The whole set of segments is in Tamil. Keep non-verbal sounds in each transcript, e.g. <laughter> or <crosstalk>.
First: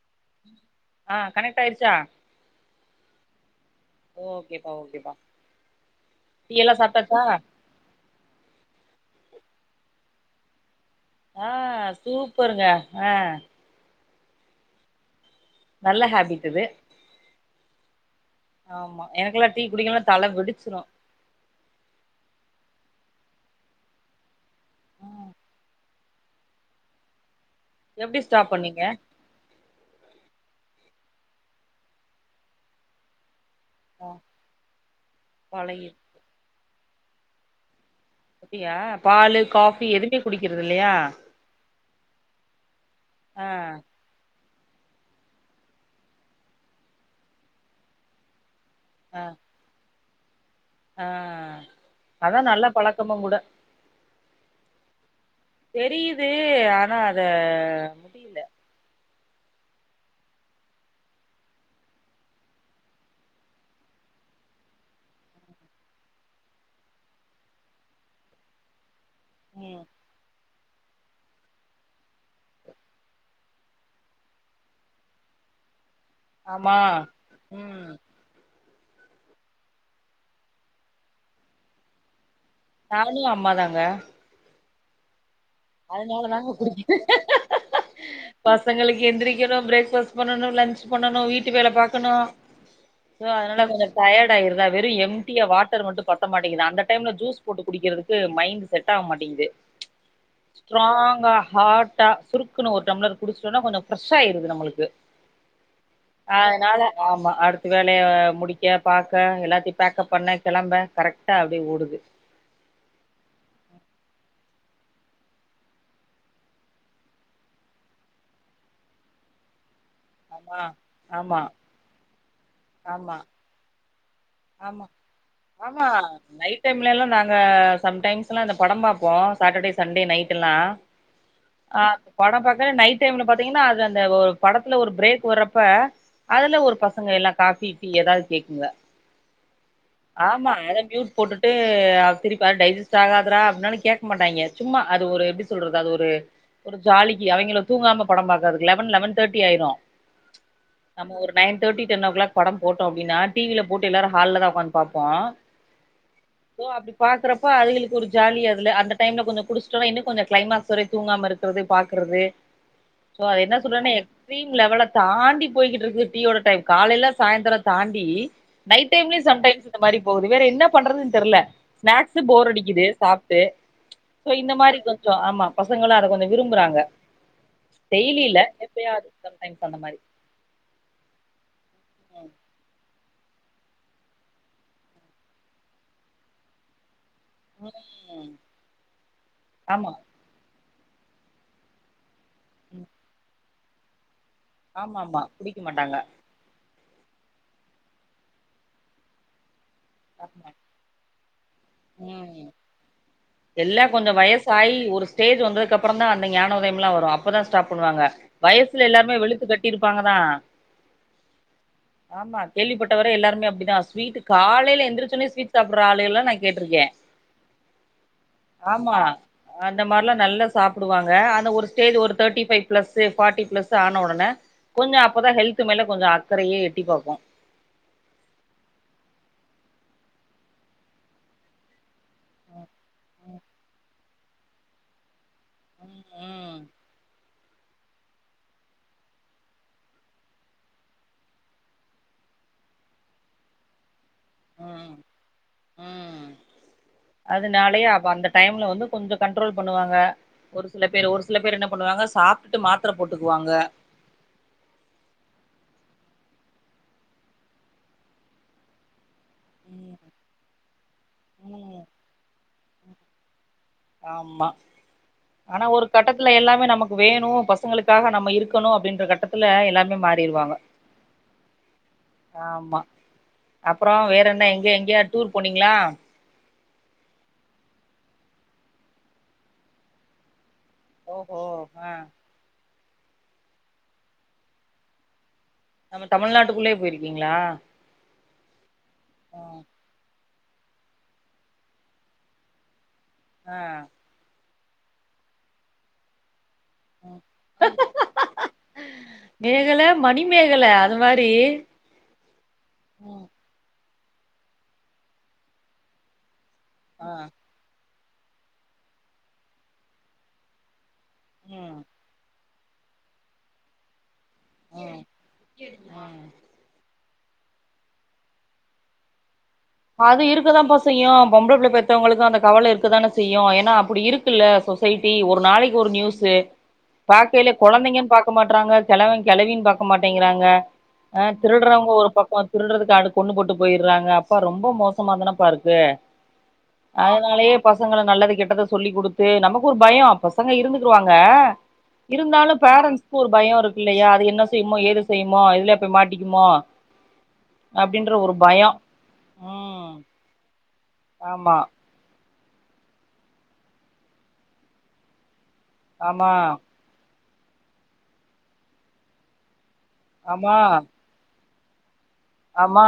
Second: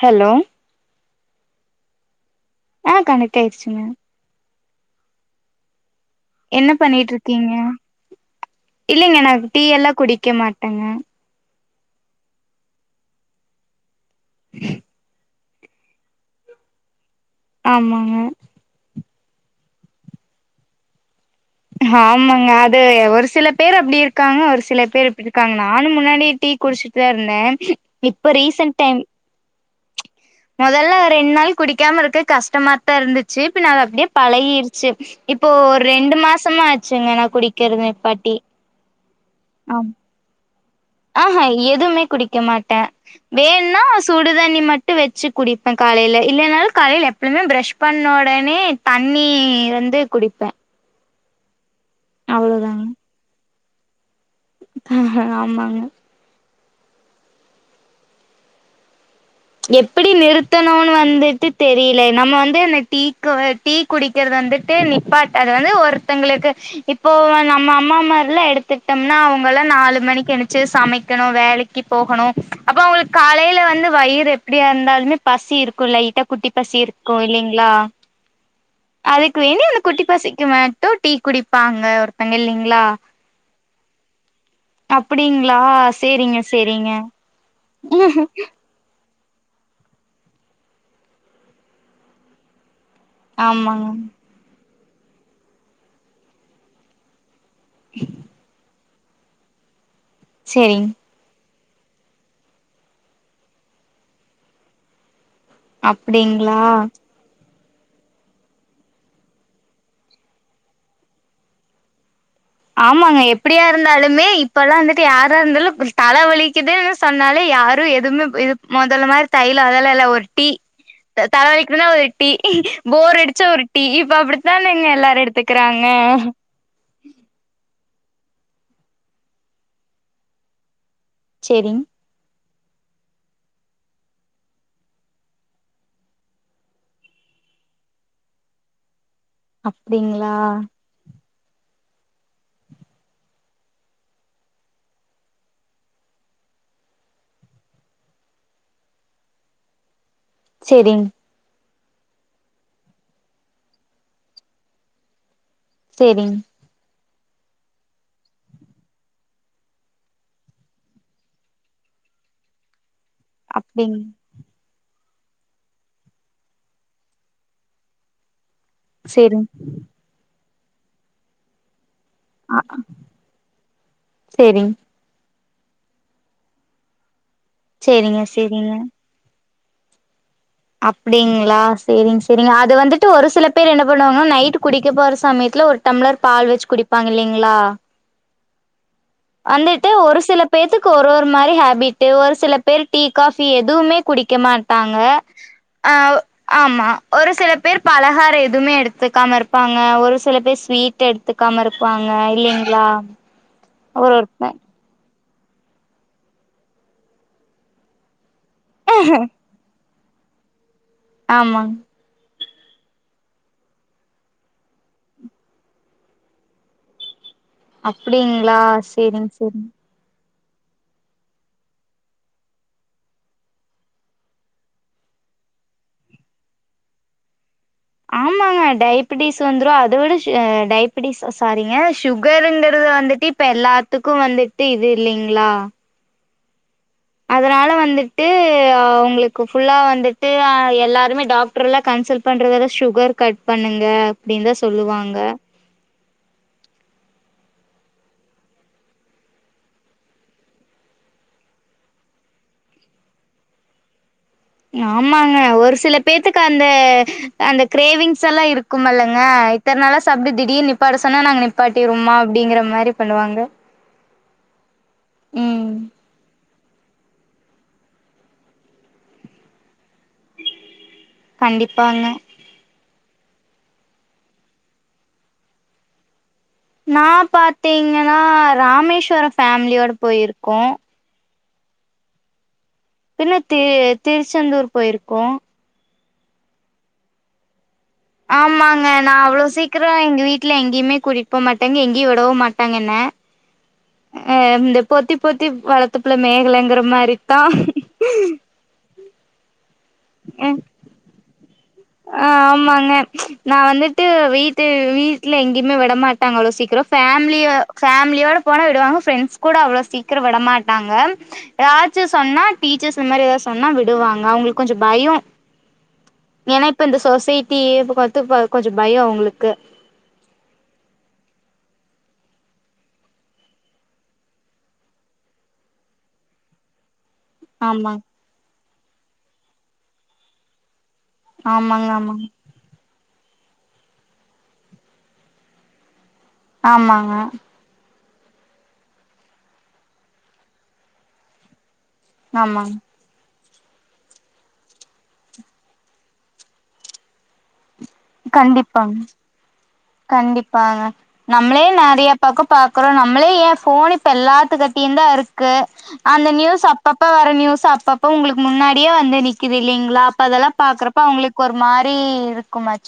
ஹலோ ஆ கனெக்ட் ஆயிச்சா ஆ கனெக்ட் ஆயிச்சுங்க ஓகேப்பா ஓகேப்பா டீ என்ன எல்லா பண்ணிட்டு சாப்ட்டாச்சா இருக்கீங்க இல்லிங்க நா டீல்லா குடிக்க மாட்டேங்க ஆ சூப்பர்ங்க அ <unintelligible> நல்ல ஹேபிட் இது ஆமாங்க ஆமா எனக்ல்லா டீ குடிக்கல்னா தல வெடிச்சிரு ஆமாங்க அது ஒரு சில பேரு அப்டி இருக்காங்க ஒரு சில பேரு இப்டி ம் இருக்காங்க நா னு முன்னாடி டீ குடிச்சுட்டு தா இருந்தே எப்டி இப்ப ஸ்டாப் ரீசன்ட் பண்ணீங்க டைம் மொதல்ல ஒரு ரெண்ட் நாள் குடிக்காம இருக்க கஷ்டமாத்தா இருந்துச் சு நா அப்டியே ஆ பழகிடுச்சி இப்போ ஒரு பழகி ரெண்டு மாசமா ஆச்சுங்க நா குடிக்கிறது நிப்பா அப்டியா பாலு காஃபி எதுமே குடிக்கிறது இல்லயா ஆமா எதுவுமே குடிக்க மாட்டே ஆ வேண்ணா சுடுதண்ணி மட்டு வச்சு குடிப்பே காலைல இல்லனாலு காலைல எப் பமே பிரஷ் பண்ண ஒடனே ஆ தண்ணி இருந்து குடிப்பே ஆ அதா நல்ல அவ்ளோதாங்க பழக்கமும் கூட ஆமாங்க தெரியுது ஆனா அத முடியல எப்டி நிறுத்தணுனு வந்துட்டு தெரியில நம்ம வந்து அந்த டீக்கு டீ குடிக்கிறது வந்துட்டு நிப்பாட் அது வந்து ஒருத்தங்ளுக்கு இப்போ வ நம்ம அம்மாமார்லா எடுத்துட்டோம்னா அவுங்கல்லா ம் நாலு மணிக்கு எந் துருச்சு சமைக்கணு வேலைக்கு போகணு அப்ப அவுங்களுக் காலைல வந்து வயிறு எப் டியா இருந்தாலுமே பசி இருக்கு லைட்டா குட்டி ஆமா பசி இருக்கு இல்லிங்ளா ம் அதுக்கு வேண்டி ஒன்னு குட்டி பசிக்குமே மட்டு டீ குடிப்பாங்க ஒருத்தங் இல்லிங் நானே அம்மாதாங்க அப்டீங்ளா அதனால சேரிங்க தாங்க சேரிங்க பசங்களுக்கு எந்திரிக்கணு பிரேக் ஃபாஸ்ட் பண்ணணு லன்ச் பண்ணணு வீட்டு வேல பாக்கணு சோ அதனால கொஞ்சோ ஆமாங்க டயார்டு ஆயிருதா வெறு எம்ட்டியா வாட்டர் மட்டு பத்த மாட்டேங்குது அந்த டைம்ல ஜூஸ் போட்டு குடிக்கிறதுக்கு மைண்ட் செட் ஆவமாட்டேங்குது சேரிங் ஸ்ட்ராங்கா ஹாட்டா சுருக்குன்னு ஒரு டம்ளர் குடிச்சுட்டோனா கொஞ்சோ ஃப்ரெஷ்ஷா ஆயிடுது நம்மளுக்கு அப்டிங்களா அதனால ஆமா அடுத் த வேலைய முடிக்க பாக்க எல்லாத்துயும் பேக்கப் பண்ண கிளம்ப கரெக்டா அப்டியே ஓடுது ஆமாங்க எப்டியா இருந்தாலுமே இப்பல்லா வந்துட்டு யாரா இருந்தாலு ஒரு தல வலிக்குதுன்னு சொன்னாலே யாரு எதுமே இது மொதல்ல மாரி தைய்லோ அதலா இல்ல டீ ஆமா ஆமா தலவலிக்குதுனா ஒரு டீ ஆமா போர் அடிச்ச ஒரு டீ இப்ப அப்டி தானங்க எல்லாரு எடுத்துக்கறாங்க அன் டைம்லளா நாங்க சம் டைம்ஸ்லா அந்த படம் பாப்போ சாட்டடே சண்டே நைட்டுல்லா ஆ சேரிங் படம் பாக்கயில நைட் டைம்ல பாத்தீங்கன்னா அது அந்த ஒரு படத்துல ஒரு பிரேக் வர்றப்ப அதுல ஒரு பசங்க எல்லா காஃபி டீ ஏதாவுது கேக்குங்க அப்டிங் ஆமா அத மியூட் போட்டுட்டு ஆ சரிப்பா டைஜிஸ்ட்டு ஆகாதுடா அப்டின்னாலு கேக்க மாட்டாய்ங்க சும்மா அது ஒரு எப்டி சொல்றது அது ஒரு ஒரு ஜாலிக்கு அவைங்கள தூங்காம படம் பாக்கறதுக்கு லெவன் லெவன் தேர்ட்டி ஆய்டு சேரிங் நம்ம ஒரு நைன் தேர்டி டென்ஓ கிளாக் படம் போட்டோ அப்டின்னா டி வில போட்டு எல்லாரு ஹால்ல தா ஒக்காந் பாப்போ சேரிங் சோ அப்டி பாக்குறப்ப அவியளுக்கு ஒரு ஜாலி அதுல ‌அந்த டைம்ல கொஞ்சோ குடிஸ்டோன்னா இன்னு கொஞ்சோ கிளைமக்ஸ் வரைக்கு தூங்காம இருக் குறது பாக்குறது <inaudible> சோ அது என்ன சொல்றனே அப்டிங் எக்ஸ்ட்ரீம் லெவல தாண்டி போய்க்கிட்டுருக்கு டீயோட டைம் காலைல சயந்தரோ தாண்டி நைட் டைம்லயு சம் சேரிங் டைம்ஸ் இந்த மாரி போவுது வேற என்ன பண்றதுன்னு தெர்ல ஸ்நாக்சு போர் ஆ அடிக்குது சாப்ட்டு சோ இந்த சேரிங் மாரி கொ ஞ்சோ ஆமா பசங்கலு அத கொஞ்சோ விரும்புறாங்க சேரிங்க டெய்லில இல்ல சேரிங்க எப்பயாது சம் டைம்ஸ் அந்த மாரி அப்டிங்களா சேரிங்க சேரிங்க அது வந்துட் டு ஒரு சில பேர் என்ன பண்ணுவாங்ன்னா நைட்டு குடிக்க போற சமயத்துல ஒரு டம்பளர் பால் வச்சு குடிப்பாங்க இல்லைங்களா ம் ம் வந்துட்டு ஆமா ஒரு சிலப் இப்ப எதுக்கு ஒரு ஒரு மாரி ஹேபிட்டு ஒரு சில ம் பேர் டீ காஃபி எதுவுமே குடிக்கமாட் ஆமா ஆமா குடிக்க மாட்டாங்க ஆமா ஒரு சில பேர் பலகாரோ எதுவுமே எடுத்துக்காம இருப்பாங்க ஒரு சில ஆமா பேர் ஸ்வீட்டு எடு த்துக்காம இருப்பாங்க ம் இல்லைங்களா எல்லா கொஞ்சோ ஒரு ஒருத்த வயசாயி ஒரு ஸ்டேஜ் வந்ததுக்க அப்றோ தா அந்த ஞான உதயம்லா வரு அப்பதா ஸ்டாப் பண்ணுவாங்க வயசுல எல்லாமே வெளுத்து கட்டிருப்பாங்கதா ஆமா ஆமா கேள்விப்பட்ட வரையு எல்லாருமே அப்டிதா ஸ்வீட்டு காலைல எந்திரிச்சோனே ஸ்வீட் சாப்பிட்ற ஆளு எல்லா நா கேட்ருக்க அப்டிங்களா சேரிங்க சேரிங்க இந்த மாரிலா நல்ல சாப்பிடுவாங்க ஆனா ஒரு ஸ்டேஜ் ஒரு thirty five plus forty plus ஆன உடனே கொஞ்சோ அப்பதா ஹெல்த்து மேல கொஞ்சோ அக்கரையே எட்டி பாக்கு ஆமாங்க டயபட்டிஸ் வந்துரு அத விட டயபட்டிஸ்ஸா சாரிங்க சுகருங்கரது வந்துட்டு இப்ப எல்லாத்துக்கு வந்துட்டு இது இல்லலைங்களா ம் ம் அதனால வந்துட்டு அங்களுக்கு ஃபுல்லா வந்துட்டு எல்லாருமே டாக் டர்லா கன்சல்ட் பண்றத வர சுகர் கட் பண்ணுங்க அப்டின்னு தா ம் ம், சொல்லுவாங்க ம். அதனாலயே அப்ப அந்த டைம்ல வந்து கொஞ்சோ கண்ட்ரோல் பண்ணுவாங்க ஒரு சில பேர் ஒரு சில பேர் என்ன பண்ணுவாங்க சாப்ட்டுட்டு மாத்திர போட்டுக்குவாங்க ஆமாங்க ஒரு சில பேத்துக்கு அந்த அந்த கிரேவிங்ஸ் எல்லா இருக் கும்மல்லங்க இத்த ம் நாளா சாப்டு திடீர் நிப்பாட்ட சொன்னா நாங்க ம் நிப்பாட்டிடுவமா அப்டிங்கிற மாரி பண்ணுவாங்க ஆமா ஆனா ம் ஒரு கட்டத்துல எல்லாமே நமக் வேணும் பசங்களுக்காக நம்ம இருக்கணும் அப்டின்ற கட்டத்துல எல்லாமே மாறிருவாங்க கண்டிப்பாங்க ஆமா அப்றோ வேற என்ன எங்க எங்கயா டூர் போனீங்களா நா பாத்தீங்கன்னா ராமேஸ்வர ஃபேமிலியோட போயிருக்கோ ஓஹோ ஆ பின்ன தி திருச்செந்தூர் போயிருக்கோ நம்ம தமிழ்நாட்டுக்குள்ளயே போயிருக்கீங்களா ஆமாங்க நா ஆ அவ்ளோ சீக்ரோ எங்க வீட்ல எங்கயுமே கூட்டிட்டு போ மாட்டாங்க எங்கயு விடவு மாட்டாங்க என்ன அ அ இந்த பொத்தி பொத்தி வளர்த்தப்புள்ள மேகலங்கற ம் மாரித்தா மேகல மணிமேகல அது மாரி ஆ ஆமாங்க ம் நா வந்துட்டு வீட்டு வீட்ல எங்கயமே விட மாட்டாங்க அவ்ள சீக் ரோ ஆ ஃபேமிலியோ ஃபேமியோட போனா விடுவாங்க ஃப்ரெண்ட்ஸ் கூட அவ்ளோ சீக்கிரோ விடமாட்டாங்க ம் ஏதாச்சு சொன்னா டீச்சர்ஸ் இந்த மாரி ஏதாது சொன்னா விடுவாங்க அவங்களுக்கு கொஞ்சோ பயயோ ஆ ஏன்னா இப்ப இந்த சொசைட்டியே இப்ப பாத்து இப்ப கொஞ்ச பயம் அவங்களுக்கு அது இருக்கதான்ப்ப செய்யு பொம்பளை புள்ள பெத்தவங்களுக்கு அந்த கவலை இருக்குதானே செய்யும் ஏன்னா அப்டி இருக் கு இல்ல சொசைட்டி ஒரு நாளைக்கு ஒரு நியூஸு <inaudible> பார்க்கயில ஆமாங் கொழந்தைங்கு பாக்க மாட்றாங்க கெழவன் கெழவின்னு பாக்க மாட்டேங்கறாங்க ஆ ஆமாங்க திருடறவங்க ஒரு ஆமாங்க பக்கம் திருடறதுக்காவ கொண்ணு போட்டு போயிட்றாங்க ப்ப ரொம்ப மோசமா தானப்பா இருக்கு ஆமாங்க அதனாலயே பசங்கள நல்லது கெட்டத சொல்லி கொடுத்து நமக்கு ஒரு பயோ பசங்க இருந்துகுருவாங்க இருந்தாலு ஆமாங்க பேரண்ட்ஸ்க்கு ஒரு பயம் இருக்கு இல்லையா அது என்ன செய்யுமோ ஏது செய்யுமோ எதுலய போய் மாட்டிக்குமோ அப்டின்ற ஒரு பயம் கண்டிப்பாங் கண்டிப்பாங்க ஆமா நம்ளே நறைய பக்கோ பாக்கறோ நம்மளே ஏன் ஃபோன் இப்ப எல்லாத்துகிட்டயு தா இருக்கு அந்த ஆமா நியூஸ் அப் அப்பப்ப வர நியூஸ் அப்பப்ப உங்களுக்கு முன்னாடியே வந்து நிக்குது இல்லங்களா அப்ப ஆமா அதல்லாம் பாக்குறப்ப அவங்களுக்கு ஒரு மாரி இருக் ஆமா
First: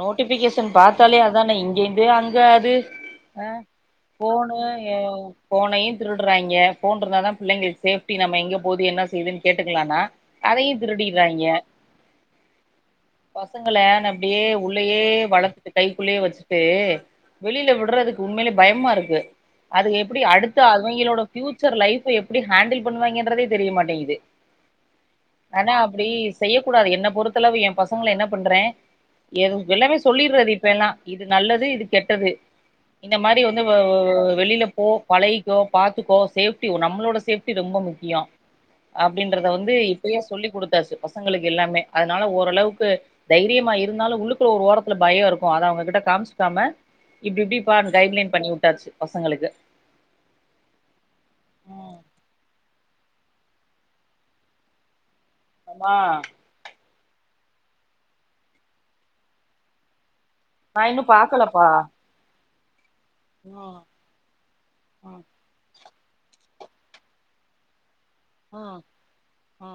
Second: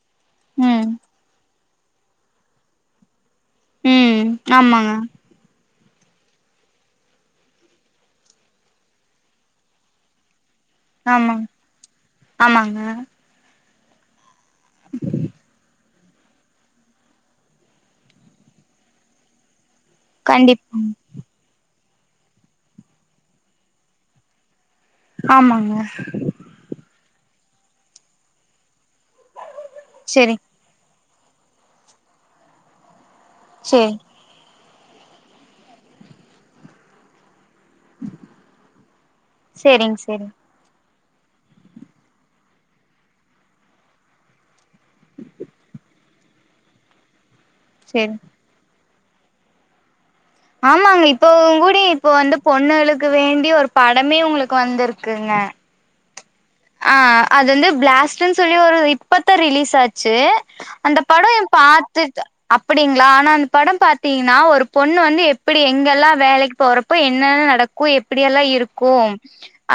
நோட்டிபிகேஷன் பாத்தாலே அதானே இங்கேந்தே அங்க அது அ ம் ஃபோனு ஆமாங்க ஏ ஒ ஃபோனயும் திருடுறாய்ங்க ஃபோன் இருந்தாதா பிள்ளைளுக்கு சேஃப்டி நம்ம இங்க போது என்ன செய்துன்னு கேட்டுக்கலானா அதயு ஆமா ஆமாங்க பசங்கள அப்டியே உள்ளயே வளர்த்துட்டு கைக்குள்ளயே வச்சு இது வெளில விட்றதுக்கு உண்மைலயே பயமா இருக்கு அதுக எப்டி அடுத்த கண்டிப்பாங் அவிங்களோட பியூச்சர் லைஃப்ப எப்டி ஹேண்டில் பண்ணுவாங்கன்றதே தெரியமாட்டேங்குது ஆனா ஆமாங்க அப்டி செய்ய கூடாது என்ன பொறுத்தளவு எ பசங்கள என்ன பண்றே எது எல்லாமே செரி சொல்லிறது இப்பெல்லா இது நல்லது இது கெட்டது இந்த மாரி வந்து வ வ செரி வ வெளில போ பழகிக்கோ பாத்துக்கோ சேஃப்டி ஒ நம்மளோட சேஃப் டி ரொம்ப முக்கியோ அப்டின்றத வந்து செரிங் இப்பயே செரிங் சொல்லி குடுத்தாச்சு பசங்களுக்கு எல்லாமே அதனால ஓரளவுக் கு தைரியமா இருந்தாலு உள்ளுக்குள்ள ஒரு ஓரத்துல பயோ இருக்கு அத அவங்ககிட்ட காம்ச்சிக்காம இப்டி இப்டி பார்ன் செரி கைட்லைன் பண்ணி வுட்டாச்சு பசங்களுக்கு ஆமாங்க இப்ப கூடி ம். இப்போ வந்து பொண்ணுகளுக்கு வேண்டி ஒரு படமே உங்களுக்கு வந்திருக்குங்க ஆமா ஆ அது வந்து பிளாஸ்ட்ன் சொல்லி ஒரு இப்பத்தா ரிலீஸ் ஆச்சி நா அந்த இன்னும் படோ எ பாக்கலப்பா. பாத்துட் அப்படிங்ளா ஆனா அந்த படோ ம். பாத்தீங்கனா ஒரு பொண்ணு ம். வந்து எப் பிடி எங்கெல்லா வேலைக்கு போறப்போ என்னென்ன நடக்கு எப்பெடியெல்லா ம். இருக்கு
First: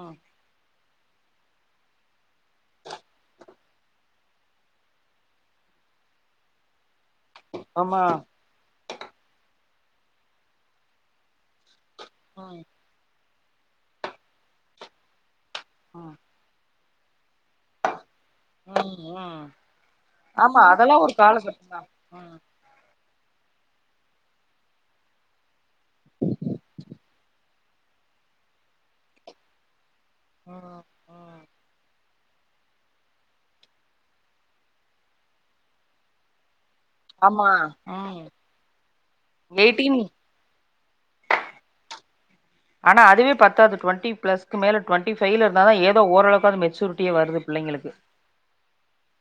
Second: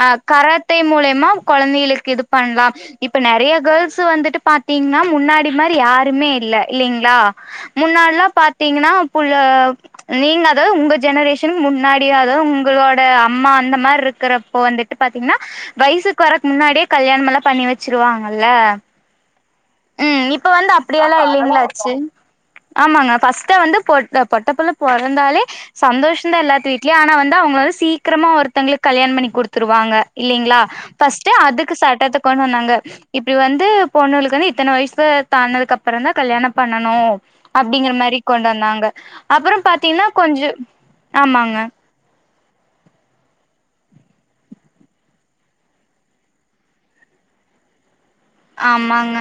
ஆ கராத் தே மூலியமா கொழந்தைகளுக்கு இது பண்லா இப்ப நெறைய கேர்ள்ஸ் வந்துட்டு பாத்தீங்னா முன்னாடி மாரி யாருமே இல்ல இல்லிங்ளா ஆமா. முன்னாட்லா பாத் தீங்னா புள்ள நீங்க அதாவது உங்க ஜெனரேஷன்க் முன்னாடியே அதாவது ம். உங்களோட் தே அம்மா அந்த மாரி இர்கறப்போ வந்துட்டு பாத்தீங்னா ம். வயசுக் வரக்கு முன்னாடியே கல்யாணமெல்லா பண்ணி வ சிருவாங்கல்ல ம். ம். ம் இப்ப ஆமா வந்து அதெல்லாம் ஒரு அப்டியெல்லா காலகட்டம் தான். இல்லைங்ளாச்சி ம். ஆமாங்க ஃபஸ்ட்டா வந்து பொட் பொட்ட புள்ள பொறந்தாலே சந்தோஷந்தா எல்லாத்து வீட்லியு ஆனா வந்து அவுங்கள சீக்கிரமா ஒருத்தங்களுக்கு கல்யாண் பண்ணி குடுத்துருவாங்க இல்லலைங்ளா ம். ஃபஸ்ட்டு ம். அதுக்கு சட்டத்த கொண்டு வந்தாங்க இப்டி வந்து பொண்ணூளுக்குனு இத்தன வயசு தான்னதுக்கு அப்பறந் தா கல்யாணப் பண்ணனு ஆமா. அப்டிங்கற மாரி ம். கொண்டாந்தாங்க அப்றோ பாத்தீங்னா கொஞ்சோ ஆமாங்க ஆனா அதுவே பத்தாது டுவெண்டி பிளஸ்க்கு மேல டுவெண்டி ஃபைவ்ல இருந்தா தா ஏதோ ஓரளவுகாவது மெச்சூரிட்டியே வருது பிள்ளைங்களுக்கு ஆமாங்க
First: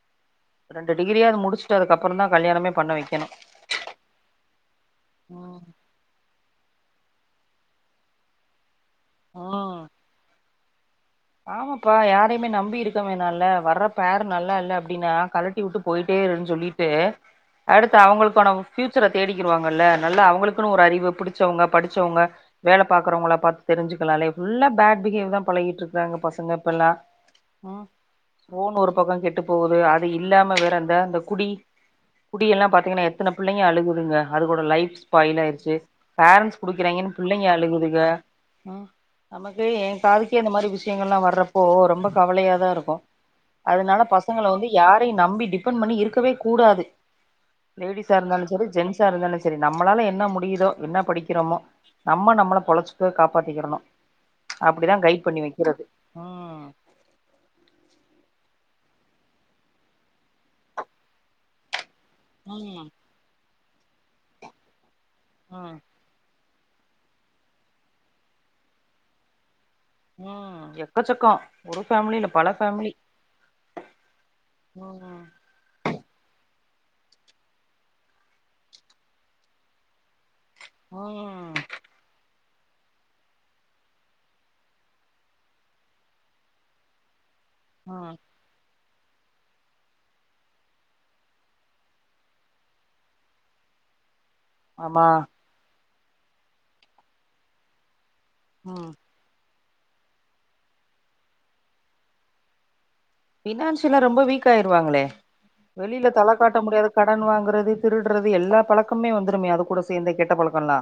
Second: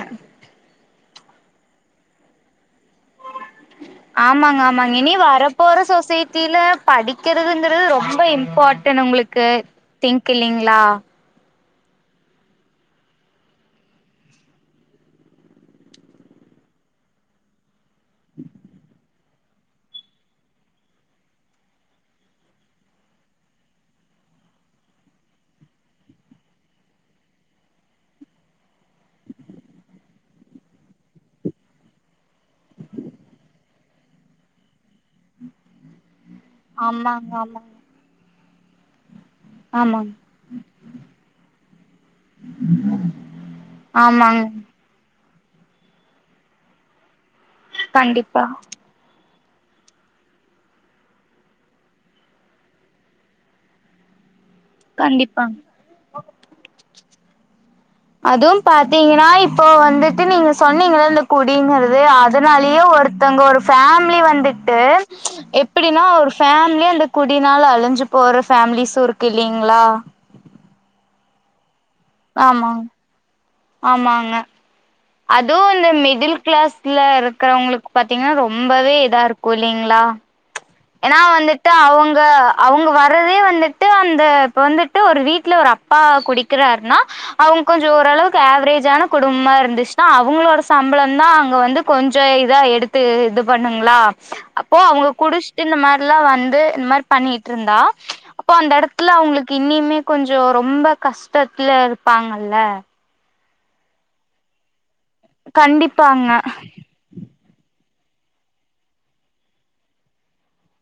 ரெண்டு டிகிரியாவது முடிச்சுட்டு அதுக்கப்புற தா கல்யாணமே பண்ண வைக்கனு ஆமாங்க ஆமாங்க இனி வரபோற சொசை டில படிக்கறதுங்கரது ரொம்ப இம்பாட்டன் உங்களுக்கு ம் திங்க் இல்லலைங்ளா ஆமாப்பா யாரையுமே நம்பி இருக்க வேணால வர்ற பேர் நல்லா இல்ல அப்டினா கழட்டி வுட்டு போய்ட்டே இருன் சொல்லிட் டு அடுத்து அவுங்களுக்கான பியூச்சர தேடிகிடுவாங்கல்ல நல்லா அவுங்களுக்குனு ஒரு அறிவு புடிச்சவங்க படிச்சவங்க வேல பாக்கறவங்கள பாத்து தெரிஞ்சிக்கலால்ல ஃபுல்லா பேட் பிஹேவ் தா பழகிட்ருக் றாங்க பசங்க இப்ப எல்லா ம் ஃபோனு ஒரு பக்கோ கெட்டு போவுது அது இல்லாம வேற இந்த அந்த குடி குடி எல்லா பார்த்தீங்கனா எத்தன பிள்ளைங்க அழுகுதுங்க அது கூட லைஃப் ஸ்பாயில் ஆயிரிச்சி பேரன்ஸ் குடுக்கறாய்ங்கன் ஆமாங்க பிள்ளைங்க ஆமாங்க அழுகுதுக ம் நமக்கே ஏ ஆமாங்க காதுகே இந்த மாரி விஷ் ஷியங்ல்லா வர்றப்போ ரொம்ப கவலைய தா இருக்கு அதனால ஆமாங் பசங்கள வந்து யாரையு நம்பி டிபெண்ட் பண்ணி இருக்கவே கூடாது லேடிஸா கண்டிப்பா இருந்தாலு செரி ஜென்ஸ் சாருந்தாலு செரி நம்மளால என்ன முடியுதோ என்ன படிக்கிறமோ நம்ம நம்மள பொழச்சுக்க காப்பாத்திக்கிடனு அப்டிதா கைட் பண்ணி கண்டிப்பாங் வெக்கிறது அதுவு பாத்தீங்கனா இப்போ வந்துட்டு நீங்க சொன்னீங்கல இந்த குடிங்கிறது அத் துனாலயே ம் ஒருத்தங்க ஒரு ஃபேம்லி வந்துட்டு ம் எப்டின்னா ஒரு ஃபேம்லி அந்த குடி நால அழிஞ்சி போற ஃபேமிலிஸு இருக்கு இல்லலைங்ளா ம் எக்கச்சக்கோ ஒரு ஃபேமிலி இல்ல பல ஆமாங் ஃபேமிலி ஆமாங்க ம் அத் து இந்த மிடில் கிளாஸ்ல இருக்குறவங்களுக்கு பாத்தீங்கன்னா ரொம்பவே இதா இருக்கு இல்லைங்களா ஏன்னா ம் வந்துட்டு அவங் க அவங்க வரதே வந்துட்டு அந்த இப்ப வந்துட்டு ஒரு வீட்ல ஒரு அப்பா குடிக்கிறாருன்னா அவுங் ம் கொஞ்சோரளவுக் க்கு ஆவரேஜான குடும்பமா இருந்துச்சுன்னா அவுங்களோட சம்பளந்தா அங்க வந்து கொஞ்சோ இதா எடுத் து இது பண்ணுங்களா அப்போ ஆமா அவுங்க குடிஷ்ட்டு இந்த மாரில்லா வந்து இந்த மாரி பண்ணிட்ருந்தா அப்போ ம் அந்தெடத்ல அவுங்ளுக் இன்னிமே கொஞ்சோ ரொம்ப கஷ்டத்துல இருப்பாங்கல்ல ஃபினான்ஷியலா ரொம்ப வீக் ஆயிருவாங்களே வெளில கண்டிப்பாங்க தல காட்ட முடியாது கடன் வாங்குறது திருடுறது எல்லா பழக்கமே வந்துருமே அது கூட சேர்ந்த கெட்ட பழக்கோல்லா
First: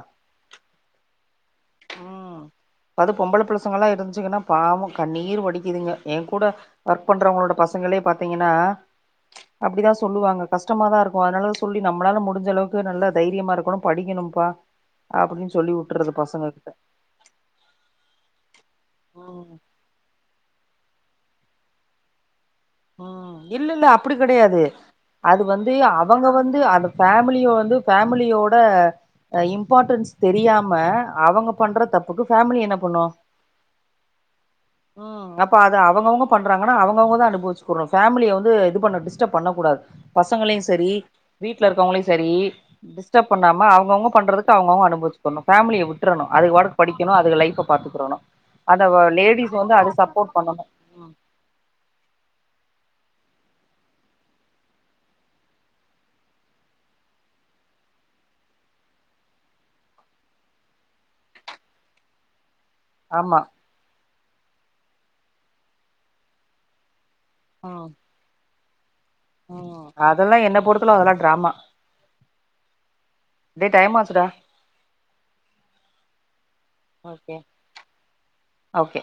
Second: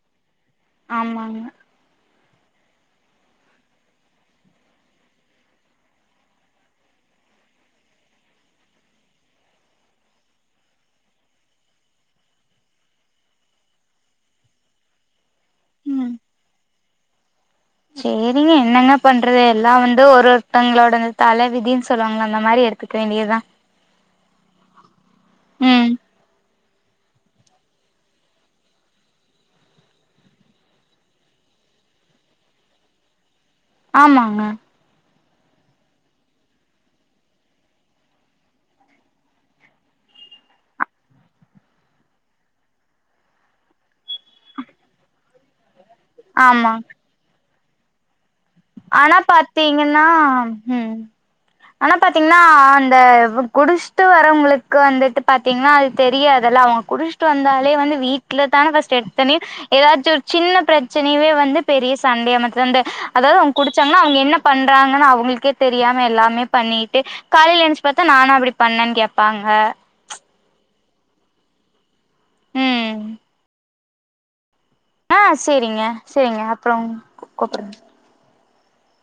ஆமாங் ம் அது பொம்பள ப்ழசங்கல்லா இருந்ச்சுங்கன்னா பாவோ கண்ணீர் வடிக்குதுங்க என் கூட அ பண்றவங்களோட பசங்களே பாத்தீங்கன்னா அப்டிதா சொல்லுவாங்க கஷ்டமாதா இருக்கு அதனால சொல்லி நம்மளால முடிஞ்சளவுக்கு நல்லா தைரியமா இருக்கணு படிக்கணும்ப்பா அப்டின்னு சொல்லி ம் உட்றது பசங்க கிட்ட சேரிங்க என்னங்க பண்றது ம் எல்லா வந்து ஒரொருத்தங்களோட இந்த தல விதின் சொல்லுவாங்க அந்த மாரி எடுத் ம் இல்லில்ல அப்டி கடையாது அது வந்து அ ம் அவங்க வந்து அந்த ஃபேமிலிய வந்து பேஃமிலியோட அ இம்பார்ட்டன்ஸ் தெரியாம அவங்க பண்ற தப்புக்கு ஃபேமிலி என்ன பண்ணு ஆமாங்க ம் அப்ப அது அவங்கவுங்க பண்றாங்கன்னா அவங்கவுங்க தா அனுபவிச்சு குனு ஃபேமிலிய வந்து இது பண்ண டிஸ்டர்ப் பண்ண கூடாது பசங்களையு சரி வீட்ல இருக்கவுங்களையு சரி டிஸ்டர்ப் பண்ணாம அவுங்கவுங்க பண்றதுக்கு அவுங்கவுங்க அனுபவிச் குண்ணு ஃபேமிலிய விட்றணு அதுக ஆமா வாட்டுக் படிக்கணு அதுக லைஃப பாத்துக்டோனு ஆனா பாத்தீங்கன்னா ம் ஆனா பாத்தீங்ன்னா அந்த குடிஷ்ட்டு வரவுங்களுக்கு வந்துட்டு பாத்தீங்கன்னா அது தெரியதுல்ல அவுங்க குடிஷ் ட்டு வந்தாலே வந்து வீட்ல தான ஃபஸ்ட் எத்தொன்யு எதாச்சு ஒரு சின்ன ப்ரெச்சனைவே வந்து பெரிய சண்டையா மாத் அந்த அதாவது ஆமா அவுங்க குடிச்சாங்கன்னா அவுங்க என்ன பண்றாங்கன்னு அவுங்களுக்கே தெரியாம எல்லாமே பண்ணிட்டு காலைல எனுச்சு ம் பாத்தா நானா அப்டி பண்ணனு கேப்பாங்க அதல்லா என்ன பொருத்தளவு அதல்லா டிராமா ம் டே டைம் ஆச்சுடா ஆஹ் சேரிங்க சேரிங்க அப்றம் ஓகே கூப்டுங்க ஓகே